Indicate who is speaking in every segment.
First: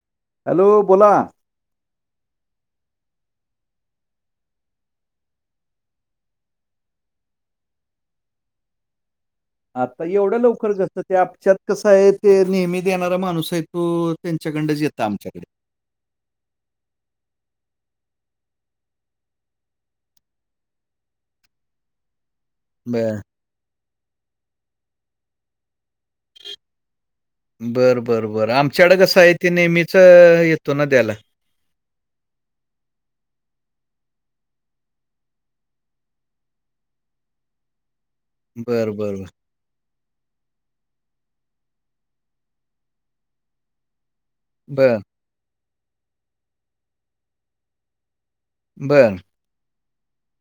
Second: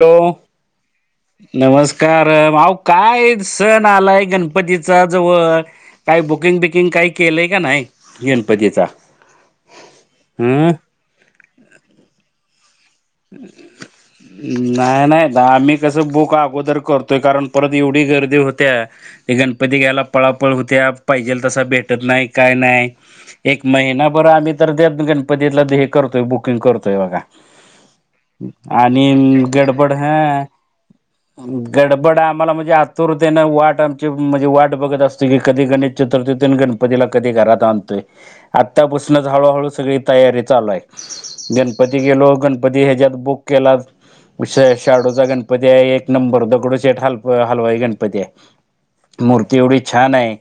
Speaker 1: केव्हा?
Speaker 2: हॅलो बोला.
Speaker 1: नमस्कार. भाऊ काय? सण आलाय गणपतीचा जवळ. काही बुकिंग बिकिंग काही केलंय का नाही? गणपतीचा
Speaker 2: आता एवढं
Speaker 1: हं
Speaker 2: लवकर कसं? ते आमच्यात कसं आहे ते नियमीत देणारा माणूस आहे तो त्यांच्याकडंच येतं आमच्याकडे.
Speaker 1: तसं बुक अगोदर करतोय, कारण परत एवढी गर्दी होते. ते गणपती घ्यायला पळापळ होत्या पाहिजेल तसा भेटत नाही काय नाही.
Speaker 2: बर
Speaker 1: एक महिनाभर आम्ही तर त्या गणपतीतलं ते हे करतोय बुकिंग करतोय बघा.
Speaker 2: बरं बरं बरं आमच्याकडे
Speaker 1: आणि
Speaker 2: कसं आहे ते
Speaker 1: गडबड
Speaker 2: नेहमीच
Speaker 1: हा
Speaker 2: येतो ना द्याला.
Speaker 1: गडबड आम्हाला म्हणजे आतुरतेनं वाट आमची म्हणजे वाट बघत असतोय की कधी गणेश चतुर्थी यतोय अन गणपतीला कधी घरात आणतोय.
Speaker 2: बर बर
Speaker 1: आत्तापासूनच हळूहळू सगळी तयारी चालू आहे गणपती गेलो गण गणपती हेच्यात बुक केलात उशिर
Speaker 2: बर
Speaker 1: शाडूचा गणपती. गणपती आहे एक नंबर दगडो शेठ हल हलवाई गणपती हाय.
Speaker 2: बर.
Speaker 1: मूर्ती एवढी छान आहे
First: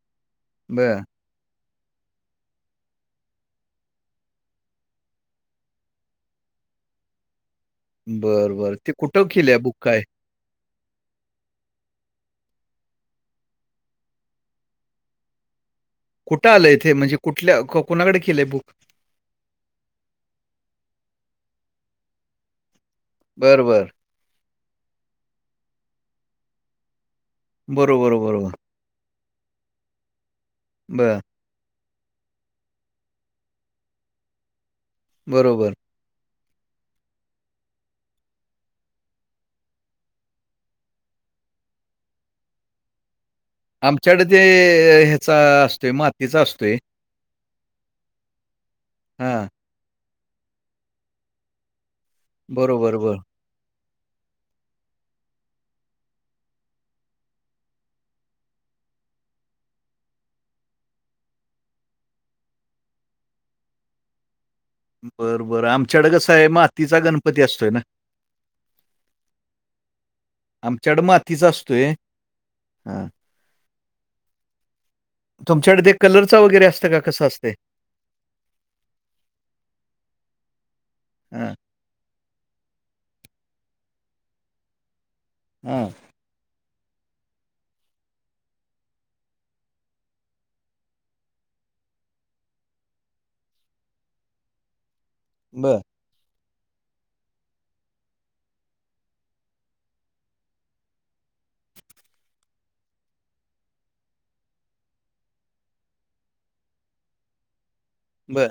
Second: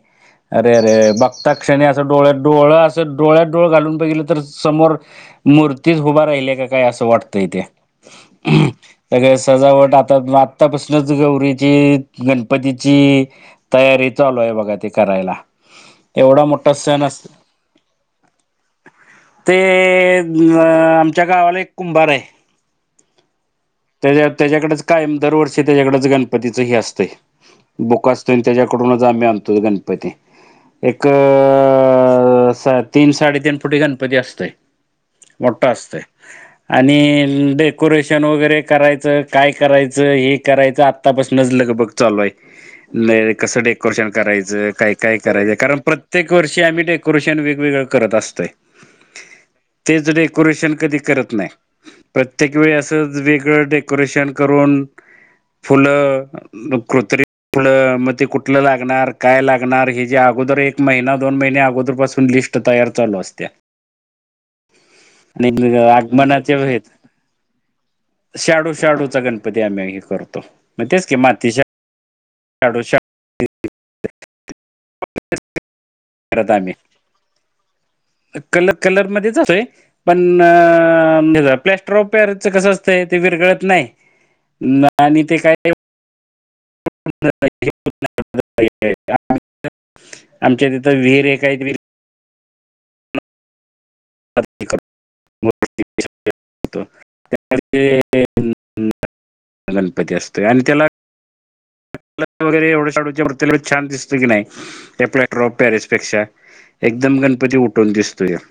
Speaker 1: अरे
Speaker 2: बर
Speaker 1: अरे बघ घता क्षणी असं डोळ्यात डोळं असं डोळ्यात डोळं घालून बघितलं तर समोर मूर्तीच उभा राहिलिया का काय असं वाटतंय ते.
Speaker 2: बर बर ते कुठं
Speaker 1: सगळे
Speaker 2: केलंय बुक
Speaker 1: सजावट
Speaker 2: काय
Speaker 1: आता आता आत्तापासनच गौरीची गणपतीची तयारी चालू आहे बघा ते करायला. एवढा
Speaker 2: कुठं आलं
Speaker 1: मोठा
Speaker 2: इथे
Speaker 1: सण
Speaker 2: म्हणजे
Speaker 1: असतो
Speaker 2: कुठल्या कुणाकडे केलंय बुक?
Speaker 1: ते अ आमच्या गावाला एक कुंभार आहे.
Speaker 2: बरं बरं.
Speaker 1: त्याच्या त्याच्याकडच कायम दरवर्षी त्याच्याकडच गणपतीच हे असतं बुक
Speaker 2: बरोबर
Speaker 1: असतं आणि
Speaker 2: बरोबर
Speaker 1: त्याच्याक कडूनच आम्ही आणतो गणपती एक
Speaker 2: बर
Speaker 1: तीन साडेतीन फुटी गणपती असतोय मोठा
Speaker 2: बरोबर
Speaker 1: असतोय. आणि डेकोरेशन वगैरे करायचं काय करायचं हे करायचं आत्तापासूनच लग बग चालूय. लय कसं डेकोरेशन
Speaker 2: आमच्याकडे ते
Speaker 1: करायचं काय
Speaker 2: अ,
Speaker 1: काय
Speaker 2: ह्याचा
Speaker 1: करायचं कारण
Speaker 2: असतोय
Speaker 1: प्रत्येक
Speaker 2: मातीचा
Speaker 1: वर्षी
Speaker 2: असतोय
Speaker 1: आम्ही डेकोरेशन वेगवेगळं करत अस तोय.
Speaker 2: हा.
Speaker 1: तेच डेकोरेशन कधी करत नाही प्रत्येक वेळी
Speaker 2: बरोबर
Speaker 1: असच
Speaker 2: बर
Speaker 1: वेग वेगळ डेकोरेशन करून फुलं कृत्रिम फुल मग ते कुठलं लागणार काय लागणार हेच अगोदर एक महिना दोन महिने अगोदर पासून लिस्ट तयार चालू असत्या.
Speaker 2: बरं बरं
Speaker 1: आणि
Speaker 2: आमच्याकडं कसं आहे
Speaker 1: आगमनाच्या
Speaker 2: मातीचा गणपती असतोय ना.
Speaker 1: शाडू शाडूचा गणपती आम्ही हे करतो मग
Speaker 2: आमच्याकडे
Speaker 1: तेच की
Speaker 2: मातीचा
Speaker 1: माती शाडू
Speaker 2: असतोय.
Speaker 1: शां
Speaker 2: हां.
Speaker 1: [unintelligible]
Speaker 2: तुमच्याकडे ते कलरच
Speaker 1: करत
Speaker 2: वगैरे
Speaker 1: आम्ही
Speaker 2: असतं का कसं असतय?
Speaker 1: कलर कलर मध्येच असतोय पण
Speaker 2: हां,
Speaker 1: प्लस्ट प्लँस्टर ऑफ पॅरिस च कसं असतं ते विरघळत नाही आणि ते काय.
Speaker 2: हम्म.
Speaker 1: [unintelligible] आमच्या तिथं विहीर एक आहे विहीर.
Speaker 2: बर.
Speaker 1: [unintelligible] गणपती असतोय आणि त्याला. कलर वगैरे एवढ् त्या शाडूच्या मूर्तीला छान दिसत की नाही आपल्या त्या प्लास्टर ऑफ पॅरिस पेक्षा. एकदम गणपती उठून दिसतोय ह्यो
Speaker 2: बरं.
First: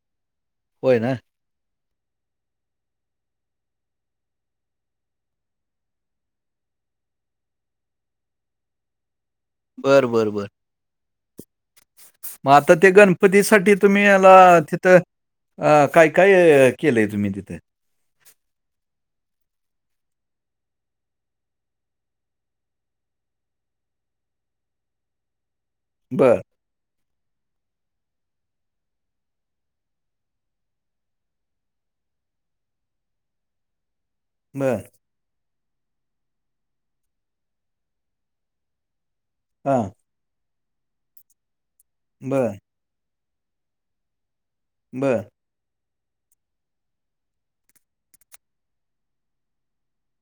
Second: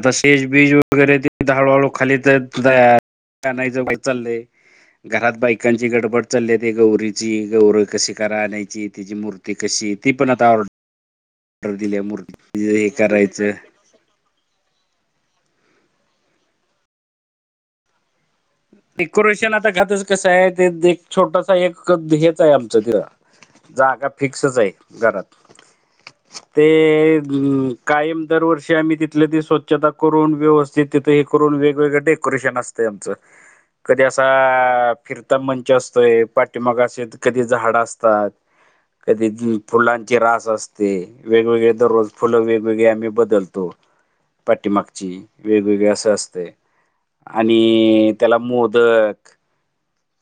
Speaker 1: आता स्टेजबीज
Speaker 2: होय ना?
Speaker 1: वगैरेते हळू हळू खाली तया तयार करायचा चाललंय. घरात बायकांची गडबड चाललीय ते गौरीची गौर कशी करा आनायची तिची मूर्ती कशी
Speaker 2: बरं,
Speaker 1: ती पण
Speaker 2: बरं, बरं.
Speaker 1: आता ऑर्ड ऑर्डर दिल्याय मूर्ती.
Speaker 2: मग आता
Speaker 1: हे
Speaker 2: ते
Speaker 1: करायचं.
Speaker 2: गणपतीसाठी तुम्ही याला तिथं अ काय काय केलंय तुम्ही तिथे?
Speaker 1: डेकोरेशन आता घातच कसं आहे ते त एक छोटसा एक हेच आहे आमचं तिथं. जागा फिक्सच आहे घरात.
Speaker 2: बरं.
Speaker 1: ते कायम दरवर्षी आम्ही तिथले त स्वच्छता करून व्यवस्थि तिथे हे करून वेगवेगळं डेकोरेशन असते आमचं कधी असा
Speaker 2: बरं.
Speaker 1: फिरता मंच असतोय, पाठीमाग असे कधी झाड असतात, कधी
Speaker 2: हां.
Speaker 1: फुलांची रास असते, वेगवेगळे दररोज फुलं
Speaker 2: बरं,
Speaker 1: वेगवेगळे आम्ही बदलतो. पाठीमागची,
Speaker 2: बरं.
Speaker 1: वेगवेगळी असं असतय आणि त्याला मोदक,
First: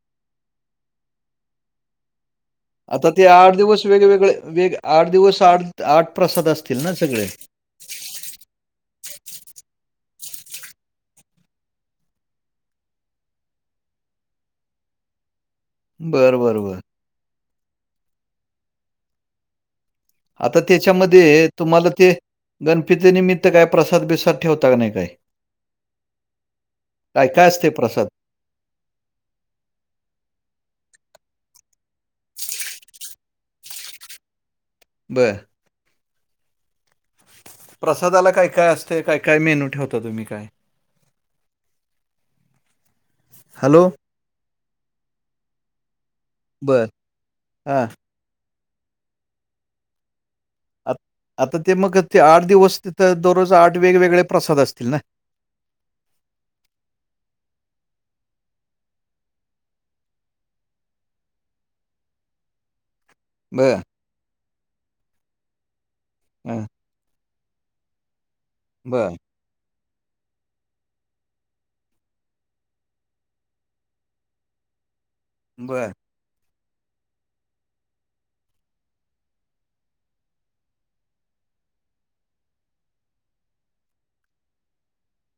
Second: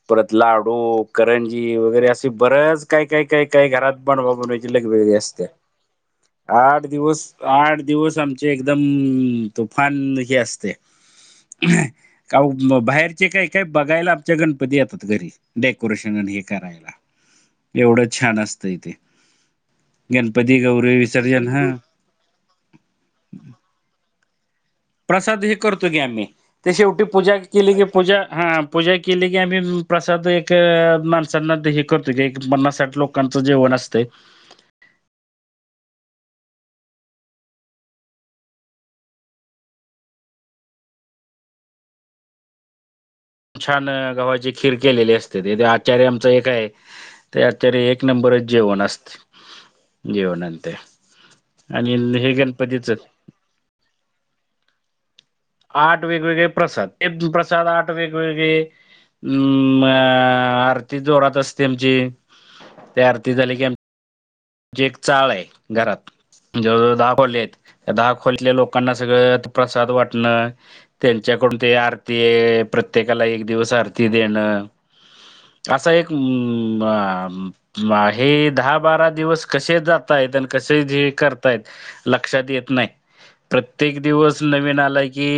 Speaker 1: परत लाडू, करंजी वगैरे अस बरच काय
Speaker 2: आता
Speaker 1: काय
Speaker 2: ते
Speaker 1: काय काय
Speaker 2: दिवस
Speaker 1: घरात बनवा
Speaker 2: वेगवेगळे
Speaker 1: बनवायची
Speaker 2: वेग
Speaker 1: लगवेगळी
Speaker 2: दिवस
Speaker 1: असते,
Speaker 2: प्रसाद असतील
Speaker 1: आठ
Speaker 2: ना सगळे?
Speaker 1: दिवस आठ दिवस आम एकदम तूफान हे असते का म बाहेरचे काही काय बघायला आमच्या गणपती येतात घरी, डेकोरेशन आणि
Speaker 2: बरं,
Speaker 1: हे
Speaker 2: बरं, बरं.
Speaker 1: करायला. एवढं छान असतंय तेे.
Speaker 2: आता त्याच्यामध्ये
Speaker 1: विसर्जन हा
Speaker 2: तुम्हाला ते गणपतीनिमित्त काय प्रसाद बिसाद ठेवता का नाही? काय?
Speaker 1: प्रसाद हे करतो की आम्ही ते शेवटी पूजा
Speaker 2: काय-काय असते
Speaker 1: केली की
Speaker 2: प्रसाद?
Speaker 1: पूजा हा पूजा केली की आम्ही प्रसाद एक माणसांना हे करतो की एक पन्नास साठ लोक लोकांच जेवण असतय.
Speaker 2: बर. प्रसादाला काय काय असतय? काय काय मेनू ठेवता तुम्ही काय? हॅलो
Speaker 1: छान गव्हाची खीर केलेली असते ते आचारी आमच एक आहे
Speaker 2: बर
Speaker 1: ते
Speaker 2: हा
Speaker 1: आचार्य एक नंबर जेवण असत.., जेवण आणि
Speaker 2: आ आता ते मग ते
Speaker 1: हे
Speaker 2: आठ दिवस
Speaker 1: गणपतीच
Speaker 2: तिथं दररोज आठ वेगवेगळे प्रसाद असतील ना?
Speaker 1: आठ वेगवेगळे प्रसाद, प्रसाद आठ वेगवेगळे अम्म अ आरती जोरात असते आमची ते आरती झाली की आ
Speaker 2: बर
Speaker 1: ची एक चाळ आहे घरात, जवळ
Speaker 2: हं,
Speaker 1: जवळ दहा खोल्या आहेत, त्या दहा खोलीतल्या लोकांना
Speaker 2: बर
Speaker 1: सगळं प्रसाद वाटणं त्यांच्याकडून ते आरती प्रत्येकाला एक दिवस आरती देणं
Speaker 2: बर
Speaker 1: असा एक म हे दहा बारा दिवस कसे जातायत आणि कसे जे करतायत लक्षात येत नाही. प्रत्येक दिवस नवीन आला की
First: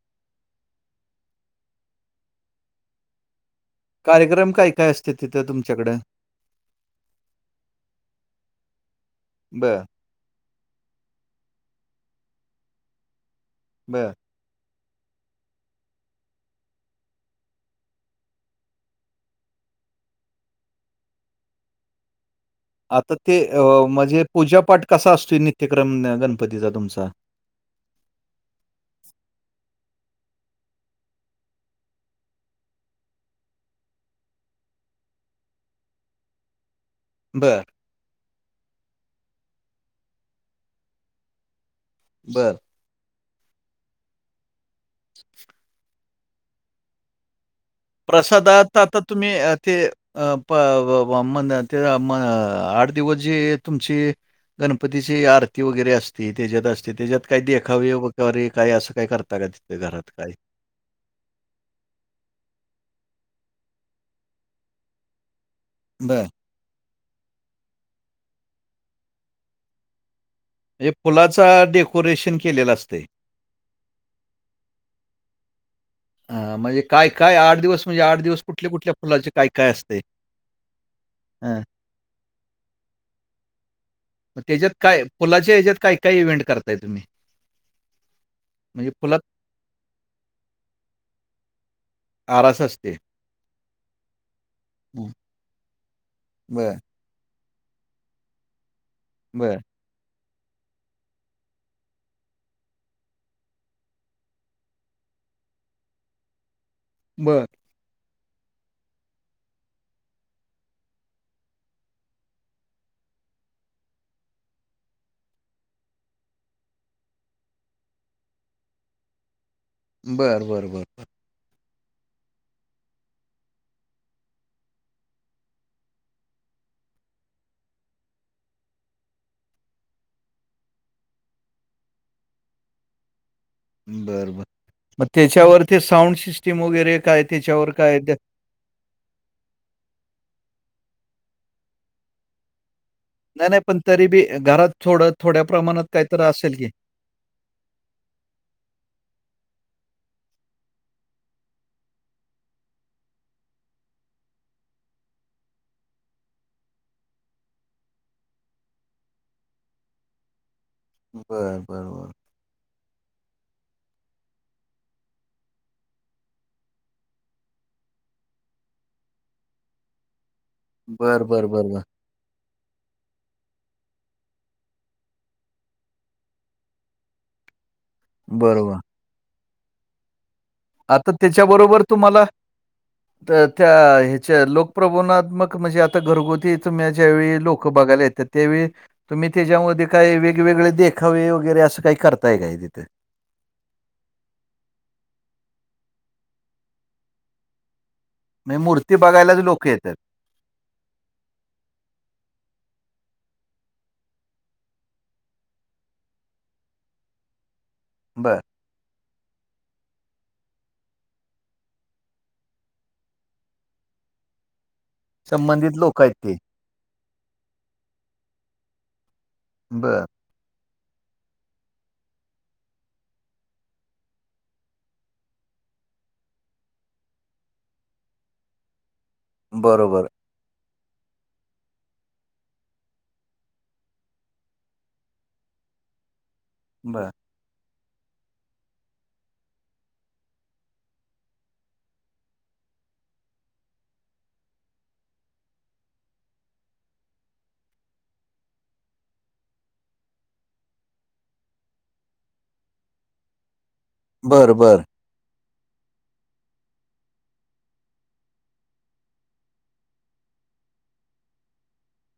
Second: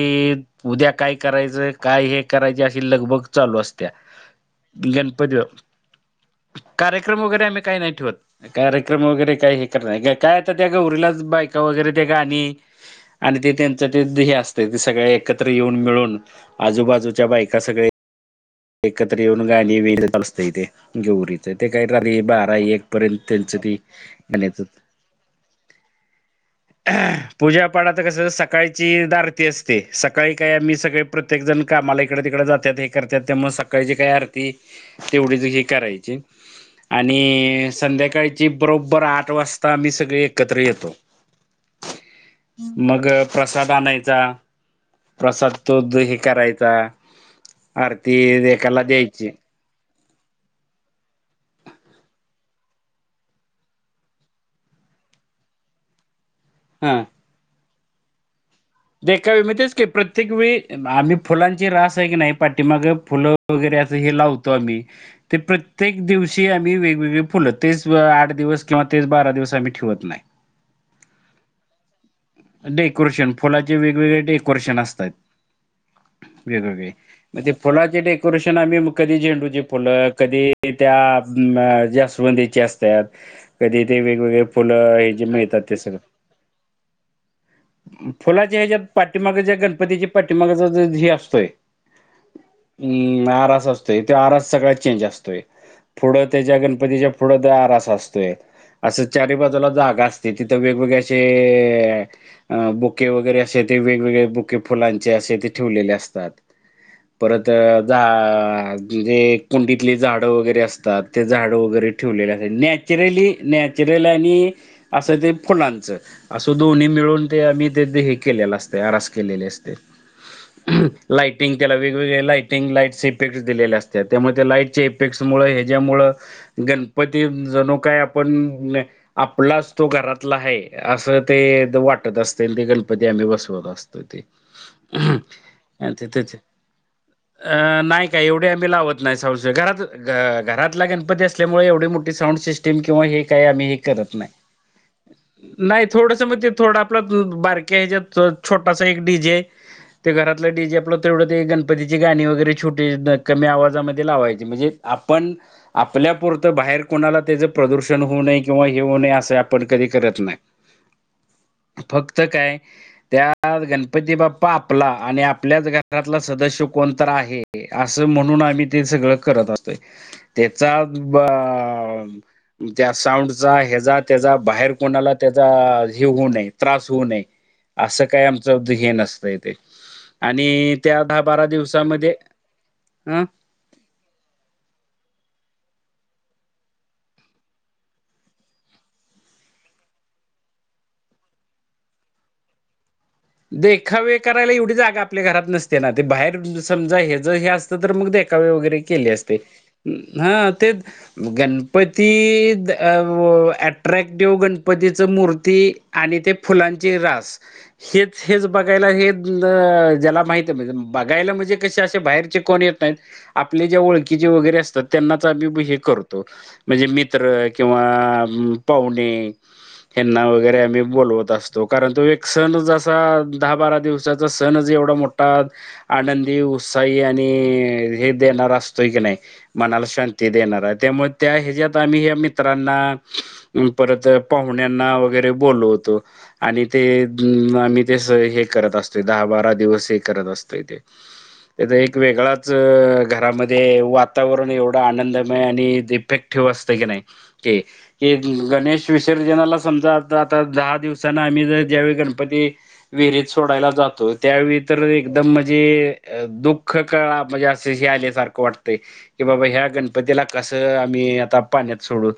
Speaker 1: उद्या काय करायचं काय हे करायच अशी लगबग चालू असते
Speaker 2: कार्यक्रम काय
Speaker 1: त्या
Speaker 2: काय असते
Speaker 1: गणपती
Speaker 2: तिथं तुमच्याकडे
Speaker 1: कार्यक्रम वगैरे आम्ही काही नाही ठेवत. कार्यक्रम वगैरे काय हे
Speaker 2: बर
Speaker 1: करणार का काय आता त्या गौरीलाच बायका वगैरे ते गाणी आणि ते त्यांचं
Speaker 2: बर
Speaker 1: ते हे असत त सगळे एकत्र येऊन मिळून आजूबाजूच्या बायका सगळे एकत्र येऊन गाणी बिनी असत इथे गौरीच ते काही रात्री बारा एक
Speaker 2: आता
Speaker 1: पर्यंत
Speaker 2: ते
Speaker 1: त्यांचं ती
Speaker 2: म्हणजे
Speaker 1: गाण्याचं
Speaker 2: पूजापाठ कसा असतोय नित्यक्रम गणपतीचा तुमचा?
Speaker 1: पूजापाठ आता कसं सकाळची एकदा आरती असते सकाळी काय आम्ही सगळे प्रत्येक जण कामाला इकडे तिकडे जातो. ते हे करत्यात त्यामुळ सकाळची काही आरती तेवढीच ही करायची.
Speaker 2: बर
Speaker 1: आणि संध्याकाळी ती बरोबर आठ वाजता आम्ही सगळे एकत्र येतो.
Speaker 2: बरं.
Speaker 1: मग प्रसाद आणायचा प्रसाद तो द हे करायचा. अर
Speaker 2: प्रसादात आता तुम्ही ते अ म ते आठ दिवस जे तुमची गणपतीची आरती वगैरे असते त्याच्यात असते
Speaker 1: हा
Speaker 2: त्याच्यात काही देखावे री काही असं काही करता
Speaker 1: देखावे
Speaker 2: का
Speaker 1: मग तेच
Speaker 2: तिथे
Speaker 1: की
Speaker 2: घरात
Speaker 1: प्रत्येक
Speaker 2: काही
Speaker 1: वेळी आम्ही फुलांची रास आहे की नाही पाठीमाग फुलं वगैरे असं हे लावतो आम्ही. ते प्रत प्रत्येक
Speaker 2: बरं.
Speaker 1: दिवशी आम्ही वेगवेगळी फुलं तेच आठ दिवस किंवा तेच बारा दिवस आम्ही ठेवत नाही.
Speaker 2: म्ह फुलाचा डेकोरेशन केलेलं असतंय.
Speaker 1: डेकोरेशन फुलाचे वेगवेगळे डेकोरेशन असतात.
Speaker 2: अ, म्हणजे
Speaker 1: वेगवेगळे
Speaker 2: काय, काय
Speaker 1: मग ते
Speaker 2: दिवस
Speaker 1: फुलाचे
Speaker 2: म्हणजे दिवस
Speaker 1: डेकोरेशन आम्ही
Speaker 2: कुठल्या-कुठल्या
Speaker 1: कधी
Speaker 2: फुलाचे
Speaker 1: झेंडूचे
Speaker 2: काय-काय असते?
Speaker 1: फुलं कधी त्या
Speaker 2: हं.
Speaker 1: ज्या जास्वंदीचे असतात कधी ते वेगवेगळे फुलं हे जे मिळतात ते सग
Speaker 2: काही इव्हेंट करताय तुम्ही?
Speaker 1: फुलाच्या ह्याच्या
Speaker 2: म्हणजे फुलात
Speaker 1: पाठीमागा ज गणपतीचे पाठीमागाचा ह हे असतोय.
Speaker 2: आरास असते.
Speaker 1: हम्म आरस असतोय त आरस सगळ्यात चेंज
Speaker 2: हं.
Speaker 1: असतोय. पुढं त्याच्या
Speaker 2: बरं.
Speaker 1: गणपतीच्या पुढं द आरास असतोय असं चारी
Speaker 2: बरं.
Speaker 1: बाजूला जागा असत. तेथिथ तर वेगवेगळ्या अस बुके वगैरे असे ते वेगवेगळे बुके फुलांचे असे ते ठेवलेले असतात.
Speaker 2: बरं.
Speaker 1: परत म्हणजे कुंडीतले झाडं वगैरे असतात ते झाडं वगैरे ठेवलेले अस नॅ चिरली न नॅचरल आणि असं ते फुलांचं असं दोन्ही मिळून ते आम्ही ते हे केलेलं असते आरास केलेली असते.
Speaker 2: बरं, बरं, बरं.
Speaker 1: लाईट लाइटिंग वेगवेगळे लाइटिंग लाईटसचे इफेक्ट दिलेल्या असतात त्यामुळे त्या लाईटच्या इफेक्ट मुळे याच्यामुळे गणपती जणो काय आपण आपलाच तो घरातला आहे असं. ते वाटत असतील ते गणपती आम्ही बसवत.
Speaker 2: बरं,
Speaker 1: ते
Speaker 2: बरं. मग त्याच्यावर ते साउंड सिस्टम वगैरे काय त्याच्यावर
Speaker 1: अ नाही
Speaker 2: ते
Speaker 1: काय एवढ आम्ही लावत नाही घरातच गणपती असल्यामुळे एवढी मोठी साऊंड सिस्टिम ते किंवा एकही
Speaker 2: नाही, नाही
Speaker 1: आम्ही
Speaker 2: पण तरी
Speaker 1: करत
Speaker 2: बी घरात थोडं थोड्या
Speaker 1: नाही
Speaker 2: प्रमाणात
Speaker 1: नाही
Speaker 2: काहीतरी
Speaker 1: थोडसं म्हणजे
Speaker 2: असेल की?
Speaker 1: थोडा आप बारक्या ह्याच्या छोटासा एक डीजे ते घरातलं डीजे आपलं तेवढं ते गणपतीची गाणी वगैरे छोटे कमी आवाजामध्ये लावायचे म्हणजे आपण आपल्यापुरतं बाहेर कोणाला त्याचं प्रदूषण होऊ नये किंवा हे होऊ नये असं आपण कधी करत नाही.
Speaker 2: बरं बरं बरं.
Speaker 1: फक्त काय त्यात गणपती बाप्पा आपला आणि आपल्याच घरातला सदस्य कोणत आहे. असं म्हणून आम्ही ते सगळं करत असतोय. त्याचा
Speaker 2: बरं, बरं, बरं, बरं.
Speaker 1: त्या साऊंडचा हचा त्याचा बाहेर कोणाला त्याचा हे होऊ नये त्रास होऊ नये असं काही आमच
Speaker 2: बरोबर.
Speaker 1: हे नसतं इ ते आणि त्या
Speaker 2: आता
Speaker 1: दहा बारा
Speaker 2: त्याच्याबरोबर
Speaker 1: दिवसामध्ये
Speaker 2: तुम्हाला
Speaker 1: अ
Speaker 2: त्या ह्याच्या लोकप्रबोणात्मक म्हणजे आता घरगुतीम ज्यावेळी लोक बघायला येतात त्यावेळी तुम्ही त्याच्यामध्ये काही वेगवेगळे देखावे वगैरे असं काही करताय काय? तिथे.
Speaker 1: देखावे करायला एवढी जागा आपल्या घरात नसते ना ते बाहेर समजा हे जर हे असतं तर मग वे
Speaker 2: म्हणजे
Speaker 1: वगैरे
Speaker 2: मूर्ती
Speaker 1: केले असते
Speaker 2: बघायलाच लोकं येतात.
Speaker 1: ह ते. गणपती अट्रॅक्टिव्ह गणपतीच मूर्ती आणि ते फुलांचे रास हेच
Speaker 2: बरं.
Speaker 1: हेच बघायला हे ज्याला माहीत बघायला म्हणजे कसे असे बाहेरचे कोण? येत नाही. आपले ज्या ओळखीचे वगैरे असतात त्यांनाच आम्ही हे
Speaker 2: संबंधित लोकं आहेत
Speaker 1: करतो.
Speaker 2: ते.
Speaker 1: म्हणजे मित्र किंवा पाहुणे
Speaker 2: बरं.
Speaker 1: हयांना वगैरे आम्ही बोलवतो. असतो कारण तो एक सण ज असा दहा बारा दिवसाचा सण ज एवढा मोठा. आनंदी उत्साही आणि हे देणार असतोय की नाही मनाला
Speaker 2: बरोबर.
Speaker 1: शांत ते देणार आहे त्यामुळे त्या ह्याच्यात आम्ही ह मित्रांना. परत पाहुण्यांना वगैरे बोलवतो आणि ते
Speaker 2: बरं.
Speaker 1: हम् आम्ही ते हे करत असतोय दहा बारा दिवस हे करत असतोय ते. थ एक वेगळाच घरामध्ये वातावरण एवढं आनंदमय आणि इफेक्ट ठेव असतय की नाही. ते क गणेश विसर्जनाला समजा आता, आता दहा दिवसान आम्ही जर ज्यावेळी गण गणपती विहरीत सोडायला जातो,
Speaker 2: बरं,
Speaker 1: त्यावेळी
Speaker 2: बरं.
Speaker 1: तर एकदम म्हणजे दुःख कळा म्हणजे असं हे आल्यासारखं वाटतंय. की बाबा ह्या गणपतीला कसं आम्ही आता पाण्यात सोडू,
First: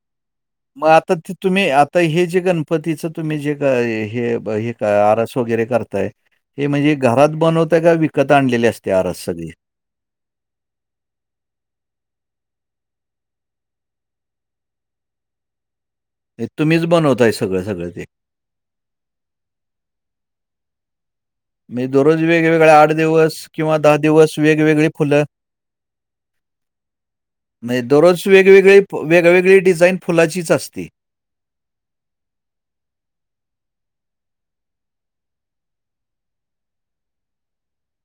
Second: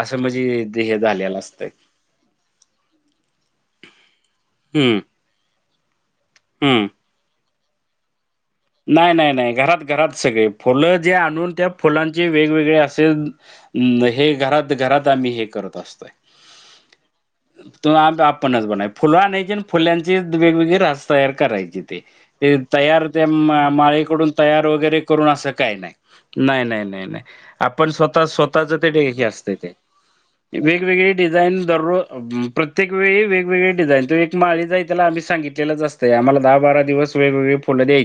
Speaker 1: असं म्हणजे ते
Speaker 2: मग
Speaker 1: हे
Speaker 2: आता ते
Speaker 1: झालेलं
Speaker 2: तुम्ही
Speaker 1: असतंय
Speaker 2: तर हे जे गणपतीचं तुम्ही जे का हे हे
Speaker 1: हम्म
Speaker 2: आरस वगैरे करताय- ते
Speaker 1: हम्म
Speaker 2: म्हणजे घरात बनवताय का? विकत आणले अस-
Speaker 1: नाही नाही नाही घरात घरात सगळे फुलं जे आणून त्या फुलांचे वेगवेगळे असे. ् हे घरात घरात आम्ही हे करत असतोय.
Speaker 2: हे तुम्हीच बनवताय सगळं-सगळं
Speaker 1: तू
Speaker 2: ते?
Speaker 1: आपणच बन फुल आणायची फुल्यांची वेगवेगळे रास- तयार करायची
Speaker 2: म्हणजे दररोज
Speaker 1: ते
Speaker 2: वेगवेगळे
Speaker 1: तयार ते
Speaker 2: दिवस किंवा
Speaker 1: माळीकडून
Speaker 2: दिवस
Speaker 1: तयार
Speaker 2: वेगवेगळी
Speaker 1: वगैरे
Speaker 2: फुलं
Speaker 1: करून असं काही नाही, नाही, नाही, नाही, नाही.
Speaker 2: म्हणजे
Speaker 1: आपण
Speaker 2: दररोज
Speaker 1: स्वतः स्वतःच
Speaker 2: वेगवेगळी फ
Speaker 1: ते [unintelligible] असतय
Speaker 2: वेगवेगळी
Speaker 1: ते,
Speaker 2: डिझाइन फुलाचीच असते?
Speaker 1: वेगवेगळी डिझाईन दररोज- प्रत्येक वेळी वेगवेगळे डिझाईन तो एक माळीच आहे त्याला आम्ही सांगितलेलंच असतंय. आम्हाला दहा बारा दिवस- वेगळेवेगळी फुल द्याय -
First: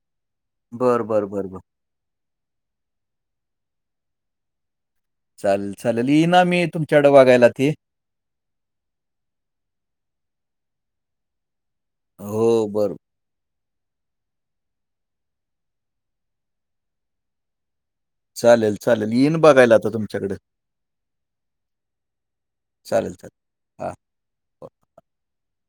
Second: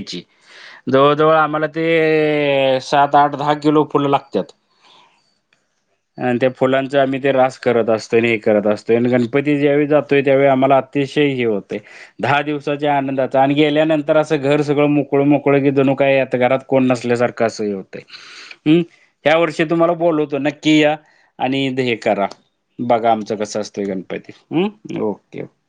Speaker 2: बरं, बरं,
Speaker 1: जवळजवळ
Speaker 2: बरं, बरं.
Speaker 1: आम्हाला ते सात, आठ, दहा किलो फुलं लागत्यात.
Speaker 2: चालेल, चालेल. येईन
Speaker 1: आणि त्या
Speaker 2: आम्ही
Speaker 1: फुलांच
Speaker 2: तुमच्याकडे
Speaker 1: आम्ही ते
Speaker 2: बघायला
Speaker 1: रास करत असतो. हे करत असतोय, आणि गणपती ज्यावेळी जातोय त्यावेळी आम्हाला अतिशय हे होतं- दहा
Speaker 2: हो,
Speaker 1: दिवसाच्या
Speaker 2: बरं.
Speaker 1: आनंदाचा आणि गेल्यानंतर असं घर सगळं मो मोकळ मोकळ की जणू काही आता घरात कोण नसल्यासारख असं हे
Speaker 2: चालेल,
Speaker 1: हम्म
Speaker 2: चालेल.
Speaker 1: ह्या
Speaker 2: येईन
Speaker 1: वर्षी
Speaker 2: बघायला
Speaker 1: तुम्हाला
Speaker 2: आता तुमच्याकडे.
Speaker 1: बोलवतो नक्की या आणि हे करा. बघा
Speaker 2: चालेल,
Speaker 1: आमचं
Speaker 2: चालेल.
Speaker 1: कसं असतय
Speaker 2: हां.
Speaker 1: गणपती. हम ओके ओे-